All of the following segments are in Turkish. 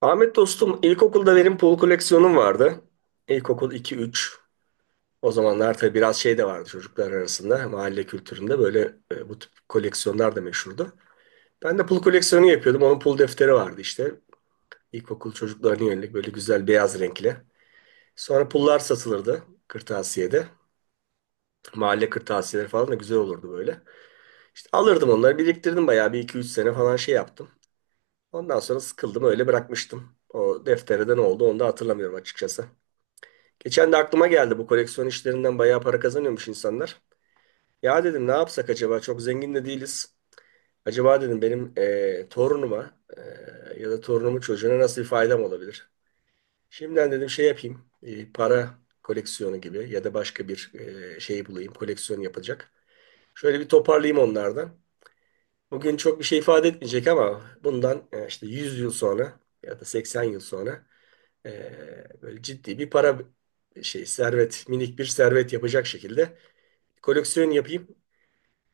Ahmet dostum, ilkokulda benim pul koleksiyonum vardı. İlkokul iki üç. O zamanlar tabii biraz şey de vardı çocuklar arasında. Mahalle kültüründe böyle bu tip koleksiyonlar da meşhurdu. Ben de pul koleksiyonu yapıyordum. Onun pul defteri vardı işte. İlkokul çocuklarına yönelik böyle güzel beyaz renkli. Sonra pullar satılırdı kırtasiyede. Mahalle kırtasiyeleri falan da güzel olurdu böyle. İşte alırdım onları, biriktirdim bayağı bir iki üç sene falan şey yaptım. Ondan sonra sıkıldım, öyle bırakmıştım. O deftere de ne oldu, onu da hatırlamıyorum açıkçası. Geçen de aklıma geldi, bu koleksiyon işlerinden bayağı para kazanıyormuş insanlar. Ya dedim, ne yapsak acaba, çok zengin de değiliz. Acaba dedim benim torunuma ya da torunumun çocuğuna nasıl bir faydam olabilir? Şimdiden dedim şey yapayım, para koleksiyonu gibi ya da başka bir şey bulayım koleksiyon yapacak. Şöyle bir toparlayayım onlardan. Bugün çok bir şey ifade etmeyecek, ama bundan işte 100 yıl sonra ya da 80 yıl sonra, e, böyle ciddi bir para, şey, servet, minik bir servet yapacak şekilde koleksiyon yapayım.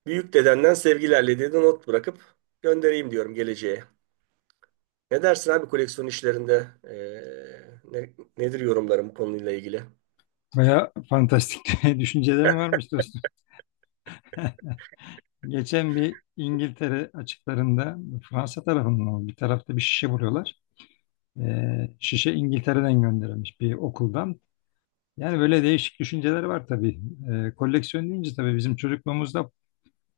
Büyük dedenden sevgilerle dedi, not bırakıp göndereyim diyorum geleceğe. Ne dersin abi koleksiyon işlerinde? Nedir yorumların bu konuyla ilgili? Baya fantastik düşüncelerim varmış dostum. Geçen bir İngiltere açıklarında Fransa tarafından oldu, bir tarafta bir şişe buluyorlar. Şişe İngiltere'den gönderilmiş bir okuldan. Yani böyle değişik düşünceler var tabii. Koleksiyon deyince tabii bizim çocukluğumuzda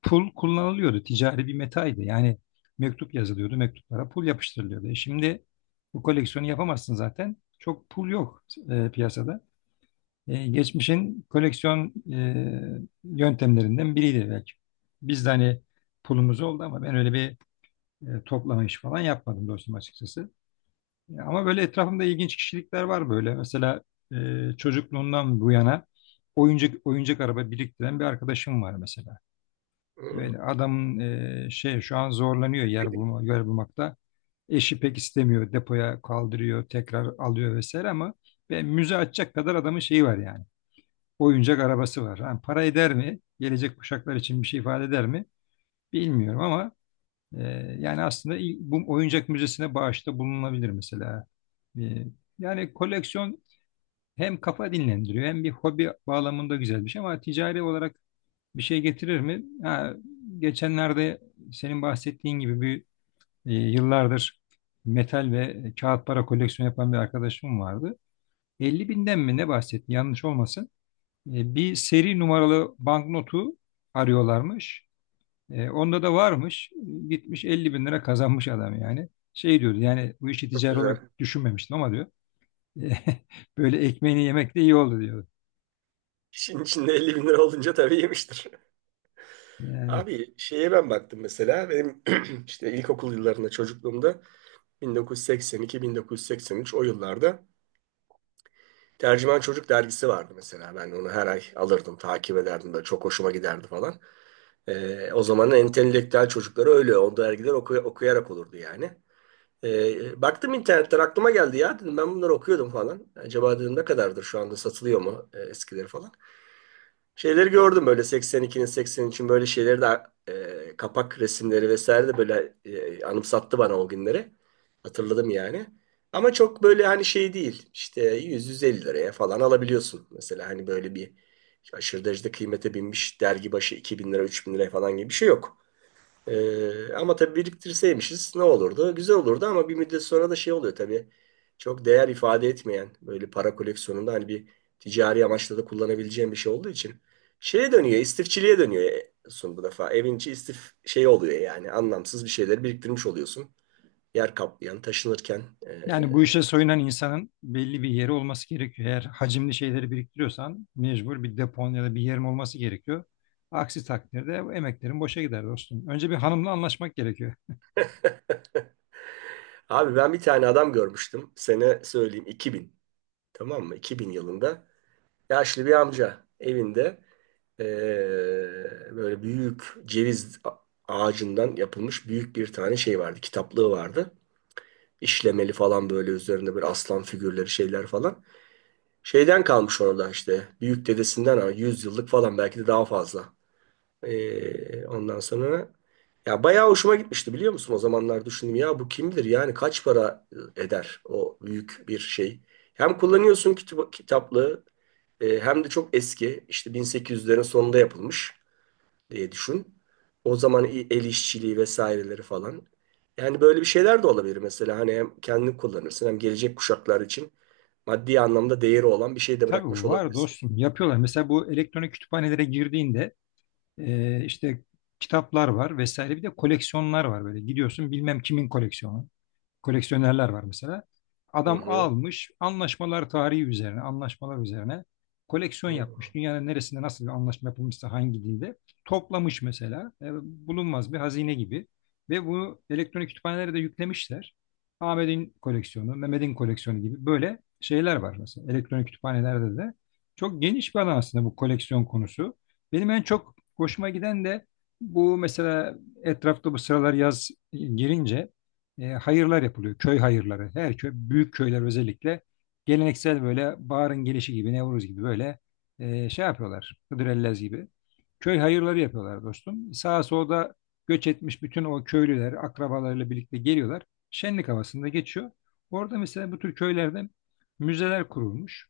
pul kullanılıyordu. Ticari bir metaydı. Yani mektup yazılıyordu. Mektuplara pul yapıştırılıyordu. Şimdi bu koleksiyonu yapamazsın zaten. Çok pul yok piyasada. Geçmişin koleksiyon yöntemlerinden biriydi belki. Biz de hani pulumuz oldu ama ben öyle bir toplama işi falan yapmadım dostum açıkçası. Ama böyle etrafımda ilginç kişilikler var böyle. Mesela e, çocukluğundan bu yana oyuncak araba biriktiren bir arkadaşım var mesela. Hmm, Böyle adamın şey şu an zorlanıyor yer bulma, yer bulmakta. Eşi pek istemiyor. Depoya kaldırıyor, tekrar alıyor vesaire ama ben müze açacak kadar adamın şeyi var yani oyuncak arabası var. Ha, para eder mi? Gelecek kuşaklar için bir şey ifade eder mi? Bilmiyorum ama e, yani aslında bu oyuncak müzesine bağışta bulunabilir mesela. E, Yani koleksiyon hem kafa dinlendiriyor hem bir hobi bağlamında güzel bir şey ama ticari olarak bir şey getirir mi? Ha, geçenlerde senin bahsettiğin gibi bir yıllardır metal ve kağıt para koleksiyonu yapan bir arkadaşım vardı. 50 binden mi ne bahsetti, yanlış olmasın? Bir seri numaralı banknotu arıyorlarmış. Onda da varmış. Gitmiş 50 bin lira kazanmış adam yani. Şey diyordu, yani bu işi çok ticari olarak güzel. düşünmemiştim ama diyor. "e, Böyle ekmeğini yemek de iyi oldu, diyor. İşin içinde 50 bin lira olunca tabii yemiştir. Yani, Abi şeye ben baktım mesela, benim işte ilkokul yıllarında, çocukluğumda, 1982-1983 o yıllarda Tercüman Çocuk dergisi vardı mesela. Ben onu her ay alırdım, takip ederdim. Böyle çok hoşuma giderdi falan. O zamanın entelektüel çocukları öyle. O dergiler okuyarak olurdu yani. Baktım internetten, aklıma geldi, ya dedim ben bunları okuyordum falan. Acaba dedim ne kadardır, şu anda satılıyor mu eskileri falan. Şeyleri gördüm böyle, 82'nin 83'ün böyle şeyleri de, kapak resimleri vesaire de böyle anımsattı bana o günleri. Hatırladım yani. Ama çok böyle hani şey değil. İşte 100-150 liraya falan alabiliyorsun. Mesela hani böyle bir aşırı derecede kıymete binmiş, dergi başı 2000 lira, 3 bin liraya falan gibi bir şey yok. Ama tabii biriktirseymişiz ne olurdu? Güzel olurdu, ama bir müddet sonra da şey oluyor tabii. Çok değer ifade etmeyen böyle para koleksiyonunda, hani bir ticari amaçla da kullanabileceğim bir şey olduğu için şeye dönüyor, istifçiliğe dönüyor son bu defa. Evin içi istif şey oluyor yani, anlamsız bir şeyleri biriktirmiş oluyorsun. Yer kaplayan, taşınırken. yani, bu ee. işe soyunan insanın belli bir yeri olması gerekiyor. Eğer hacimli şeyleri biriktiriyorsan mecbur bir depon ya da bir yerin olması gerekiyor. Aksi takdirde bu emeklerin boşa gider dostum. Önce bir hanımla anlaşmak gerekiyor. Abi ben bir tane adam görmüştüm. Sene söyleyeyim, 2000. Tamam mı? 2000 yılında yaşlı bir amca evinde, eee, böyle büyük ceviz ağacından yapılmış büyük bir tane şey vardı. Kitaplığı vardı. İşlemeli falan, böyle üzerinde bir aslan figürleri, şeyler falan. Şeyden kalmış orada işte, büyük dedesinden, ama 100 yıllık falan, belki de daha fazla. Ondan sonra, ya bayağı hoşuma gitmişti, biliyor musun? O zamanlar düşündüm, ya bu kimdir? Yani kaç para eder o büyük bir şey? Hem kullanıyorsun kitap, kitaplığı, hem de çok eski, işte 1800'lerin sonunda yapılmış diye düşün. O zaman el işçiliği vesaireleri falan. Yani böyle bir şeyler de olabilir mesela, hani hem kendini kullanırsın, hem gelecek kuşaklar için maddi anlamda değeri olan bir şey de bırakmış Tabii var olabilirsin. dostum, yapıyorlar. Mesela bu elektronik kütüphanelere girdiğinde, işte kitaplar var vesaire, bir de koleksiyonlar var, böyle gidiyorsun bilmem kimin koleksiyonu, koleksiyonerler var mesela. Hı Adam hı. almış anlaşmalar tarihi üzerine, anlaşmalar üzerine Hı koleksiyon hı. yapmış. Dünyanın neresinde nasıl bir anlaşma yapılmışsa hangi dilde toplamış mesela. Bulunmaz bir hazine gibi. Ve bunu elektronik kütüphanelere de yüklemişler. Ahmet'in koleksiyonu, Mehmet'in koleksiyonu gibi böyle şeyler var mesela elektronik kütüphanelerde de. Çok geniş bir alan aslında bu koleksiyon konusu. Benim en çok hoşuma giden de bu mesela. Etrafta bu sıralar yaz girince hayırlar yapılıyor. Köy hayırları. Her köy, büyük köyler özellikle geleneksel böyle baharın gelişi gibi, Nevruz gibi böyle şey yapıyorlar. Hıdrellez gibi. Köy hayırları yapıyorlar dostum. Sağa solda göç etmiş bütün o köylüler akrabalarıyla birlikte geliyorlar. Şenlik havasında geçiyor. Orada mesela bu tür köylerde müzeler kurulmuş.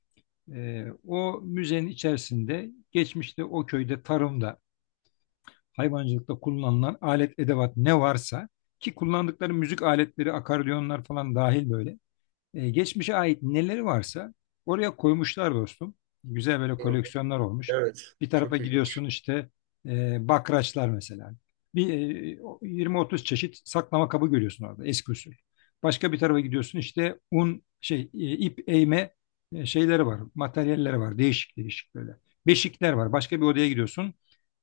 O müzenin içerisinde geçmişte o köyde tarımda, hayvancılıkta kullanılan alet edevat ne varsa, ki kullandıkları müzik aletleri, akordiyonlar falan dahil böyle. Geçmişe ait neleri varsa oraya koymuşlar dostum. Güzel böyle Hı hı. koleksiyonlar olmuş. Evet, Bir tarafa çok ilginç. gidiyorsun işte, bakraçlar mesela. Bir 20-30 çeşit saklama kabı görüyorsun orada, eski usul. Başka bir tarafa gidiyorsun işte un şey, ip eğme şeyleri var, materyalleri var. Değişik değişik böyle. Beşikler var. Başka bir odaya gidiyorsun.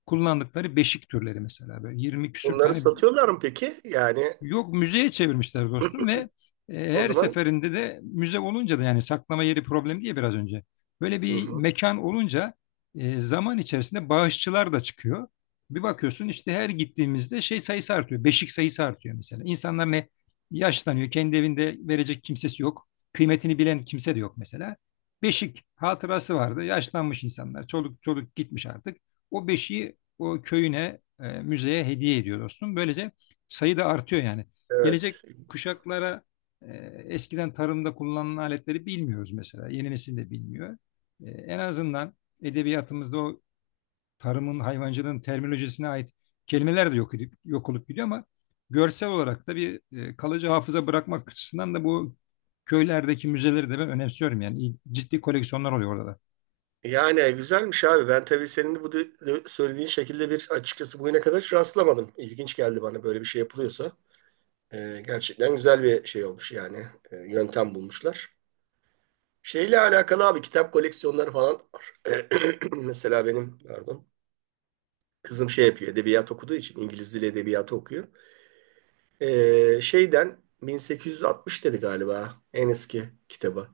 Kullandıkları beşik türleri mesela, böyle 20 küsür Bunları tane. satıyorlar mı peki? Yani Yok, müzeye çevirmişler dostum ve o her zaman. seferinde de müze olunca da, yani saklama yeri problemi diye biraz önce. Böyle Hı bir hı. mekan olunca zaman içerisinde bağışçılar da çıkıyor. Bir bakıyorsun işte, her gittiğimizde şey sayısı artıyor. Beşik sayısı artıyor mesela. İnsanlar ne, yaşlanıyor. Kendi evinde verecek kimsesi yok. Kıymetini bilen kimse de yok mesela. Beşik hatırası vardı. Yaşlanmış insanlar. Çoluk çoluk gitmiş artık. O beşiği o köyüne, müzeye hediye ediyor dostum. Böylece sayı da artıyor yani. Gelecek Evet. kuşaklara e, eskiden tarımda kullanılan aletleri bilmiyoruz mesela. Yeni nesil de bilmiyor. En azından edebiyatımızda o tarımın, hayvancılığın terminolojisine ait kelimeler de yok edip, yok olup gidiyor ama görsel olarak da bir kalıcı hafıza bırakmak açısından da bu köylerdeki müzeleri de ben önemsiyorum yani. Ciddi koleksiyonlar oluyor orada da. Yani güzelmiş abi. Ben tabii senin bu söylediğin şekilde bir, açıkçası bugüne kadar hiç rastlamadım. İlginç geldi bana böyle bir şey yapılıyorsa. Gerçekten güzel bir şey olmuş yani. Yöntem bulmuşlar. Şeyle alakalı abi, kitap koleksiyonları falan var. Mesela benim, pardon. Kızım şey yapıyor. Edebiyat okuduğu için, İngiliz dili edebiyatı okuyor. Şeyden 1860 dedi galiba en eski kitabı.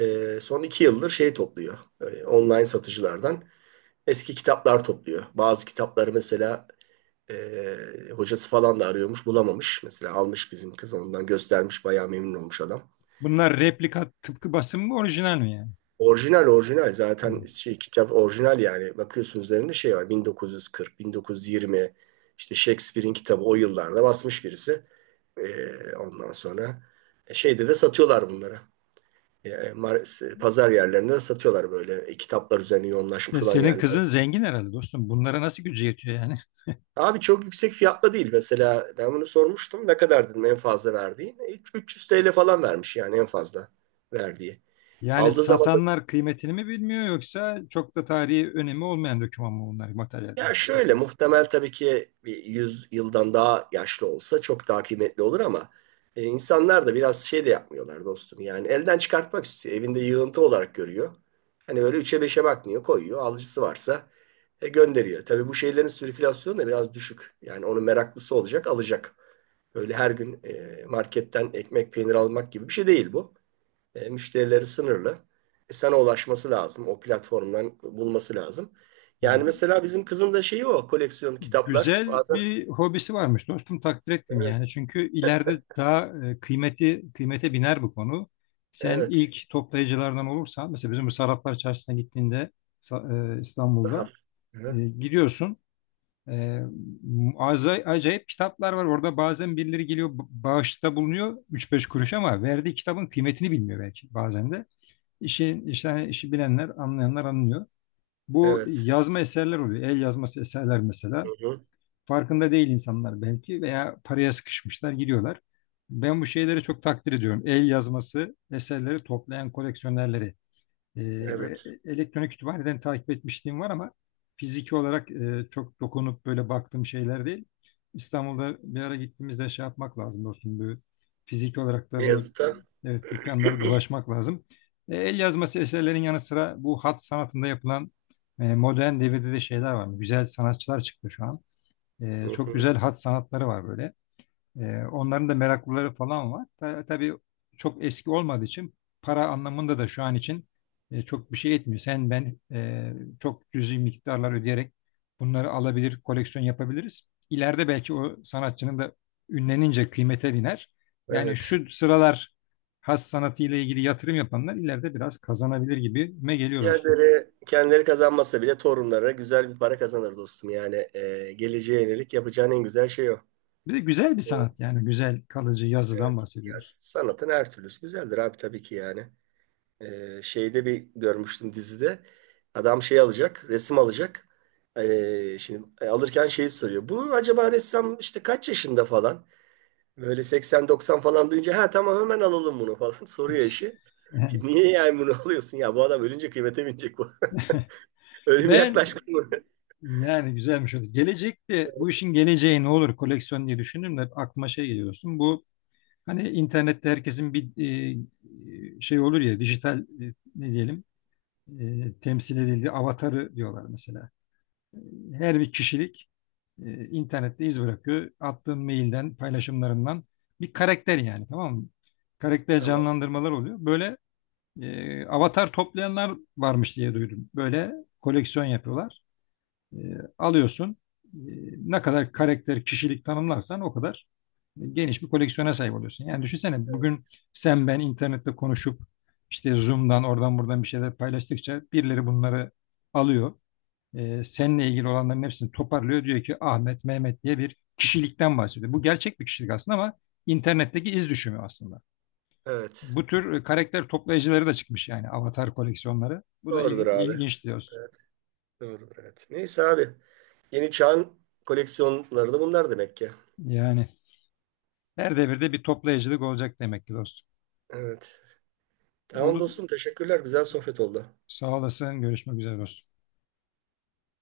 Son 2 yıldır şey topluyor. Online satıcılardan eski kitaplar topluyor. Bazı kitapları mesela e, hocası falan da arıyormuş, bulamamış. Mesela almış bizim kız, ondan göstermiş, bayağı memnun olmuş adam. Bunlar replika, tıpkı basım mı, orijinal mi yani? Orijinal, orijinal zaten şey, kitap orijinal yani, bakıyorsun üzerinde şey var, 1940, 1920, işte Shakespeare'in kitabı o yıllarda basmış birisi. Ondan sonra şeyde de satıyorlar bunları. Pazar yerlerinde de satıyorlar, böyle kitaplar üzerine Hı. Yoğunlaşmış olan Senin yerler. kızın zengin herhalde dostum. Bunlara nasıl gücü yetiyor yani? Abi çok yüksek fiyatla değil mesela, ben bunu sormuştum ne kadar dedim en fazla verdiği. 300 TL falan vermiş, yani en fazla verdiği. Yani Aldığı zaman, satanlar kıymetini mi bilmiyor, yoksa çok da tarihi önemi olmayan doküman mı bunlar, materyaller, ya şöyle kitaplar? muhtemel tabii ki, bir 100 yıldan daha yaşlı olsa çok daha kıymetli olur, ama insanlar da biraz şey de yapmıyorlar dostum. Yani elden çıkartmak istiyor. Evinde yığıntı olarak görüyor. Hani böyle üçe beşe bakmıyor, koyuyor. Alıcısı varsa gönderiyor. Tabii bu şeylerin sirkülasyonu da biraz düşük. Yani onun meraklısı olacak, alacak. Böyle her gün marketten ekmek, peynir almak gibi bir şey değil bu. Müşterileri sınırlı. Sana ulaşması lazım. O platformdan bulması lazım. Yani mesela bizim kızın da şeyi o. Koleksiyon kitaplar. Güzel Bazen bir hobisi varmış dostum, takdir ettim evet. yani. Çünkü ileride daha kıymeti kıymete biner bu konu. Sen Evet. ilk toplayıcılardan olursan mesela. Bizim bu Sarraflar Çarşısı'na gittiğinde, Daha. İstanbul'da Hı. gidiyorsun. E, Acayip kitaplar var orada, bazen birileri geliyor, bağışta bulunuyor, üç beş kuruş, ama verdiği kitabın kıymetini bilmiyor belki bazen de. İşte işi bilenler, anlayanlar anlıyor. Bu Evet. yazma eserler oluyor. El yazması eserler Hı mesela. hı. Farkında değil insanlar belki veya paraya sıkışmışlar, giriyorlar. Ben bu şeyleri çok takdir ediyorum. El yazması eserleri toplayan koleksiyonerleri. E, Evet. Elektronik kütüphaneden takip etmişliğim var ama fiziki olarak çok dokunup böyle baktığım şeyler değil. İstanbul'da bir ara gittiğimizde şey yapmak lazım dostum. Bu fiziki olarak da bu, Beyazıt'a. evet, dükkanları dolaşmak lazım. El yazması eserlerin yanı sıra bu hat sanatında yapılan modern devirde de şeyler var. Güzel sanatçılar çıktı şu an. Hı Çok hı. güzel hat sanatları var böyle. Onların da meraklıları falan var. Tabii çok eski olmadığı için, para anlamında da şu an için çok bir şey etmiyor. Sen ben çok cüzi miktarlar ödeyerek bunları alabilir, koleksiyon yapabiliriz. İleride belki o sanatçının da ünlenince kıymete biner. Yani Evet. şu sıralar has sanatıyla ilgili yatırım yapanlar ileride biraz kazanabilir gibime geliyor dostum. Kendileri kazanmasa bile torunlara güzel bir para kazanır dostum. Yani geleceğe yönelik yapacağın en güzel şey o. Bir de güzel bir Evet. sanat, yani güzel kalıcı yazıdan Evet. Ya, bahsediyoruz. sanatın her türlüsü güzeldir abi, tabii ki yani. Şeyde bir görmüştüm dizide. Adam şey alacak, resim alacak. Şimdi alırken şeyi soruyor. Bu acaba ressam işte kaç yaşında falan? Böyle 80-90 falan duyunca, ha tamam hemen alalım bunu falan, soruyor eşi. Niye yani bunu alıyorsun ya, bu adam ölünce kıymete binecek bu. Ölüm Ben yaklaşmış mı? Yani güzelmiş oldu. Gelecekte bu işin geleceği ne olur koleksiyon diye düşündüm de, hep aklıma şey geliyorsun. Bu, hani internette herkesin bir şey olur ya, dijital ne diyelim, temsil edildiği avatarı diyorlar mesela. Her bir kişilik internette iz bırakıyor. Attığın mailden, paylaşımlarından bir karakter, yani tamam mı? Karakter Tamam. canlandırmalar oluyor. Böyle avatar toplayanlar varmış diye duydum. Böyle koleksiyon yapıyorlar. E, Alıyorsun. E, Ne kadar karakter, kişilik tanımlarsan o kadar geniş bir koleksiyona sahip oluyorsun. Yani düşünsene, bugün sen ben internette konuşup işte Zoom'dan, oradan buradan bir şeyler paylaştıkça birileri bunları alıyor. Seninle ilgili olanların hepsini toparlıyor. Diyor ki Ahmet, Mehmet diye bir kişilikten bahsediyor. Bu gerçek bir kişilik aslında ama internetteki iz düşümü aslında. Evet. Bu tür karakter toplayıcıları da çıkmış, yani avatar koleksiyonları. Bu da Doğrudur abi. ilginç diyorsun. Evet, doğrudur evet. Neyse abi. Yeni çağın koleksiyonları da bunlar demek ki. Yani her devirde bir toplayıcılık olacak demek ki dostum. Evet. Tamam Oldu. dostum, teşekkürler. Güzel sohbet oldu. Sağ olasın. Görüşmek üzere dostum.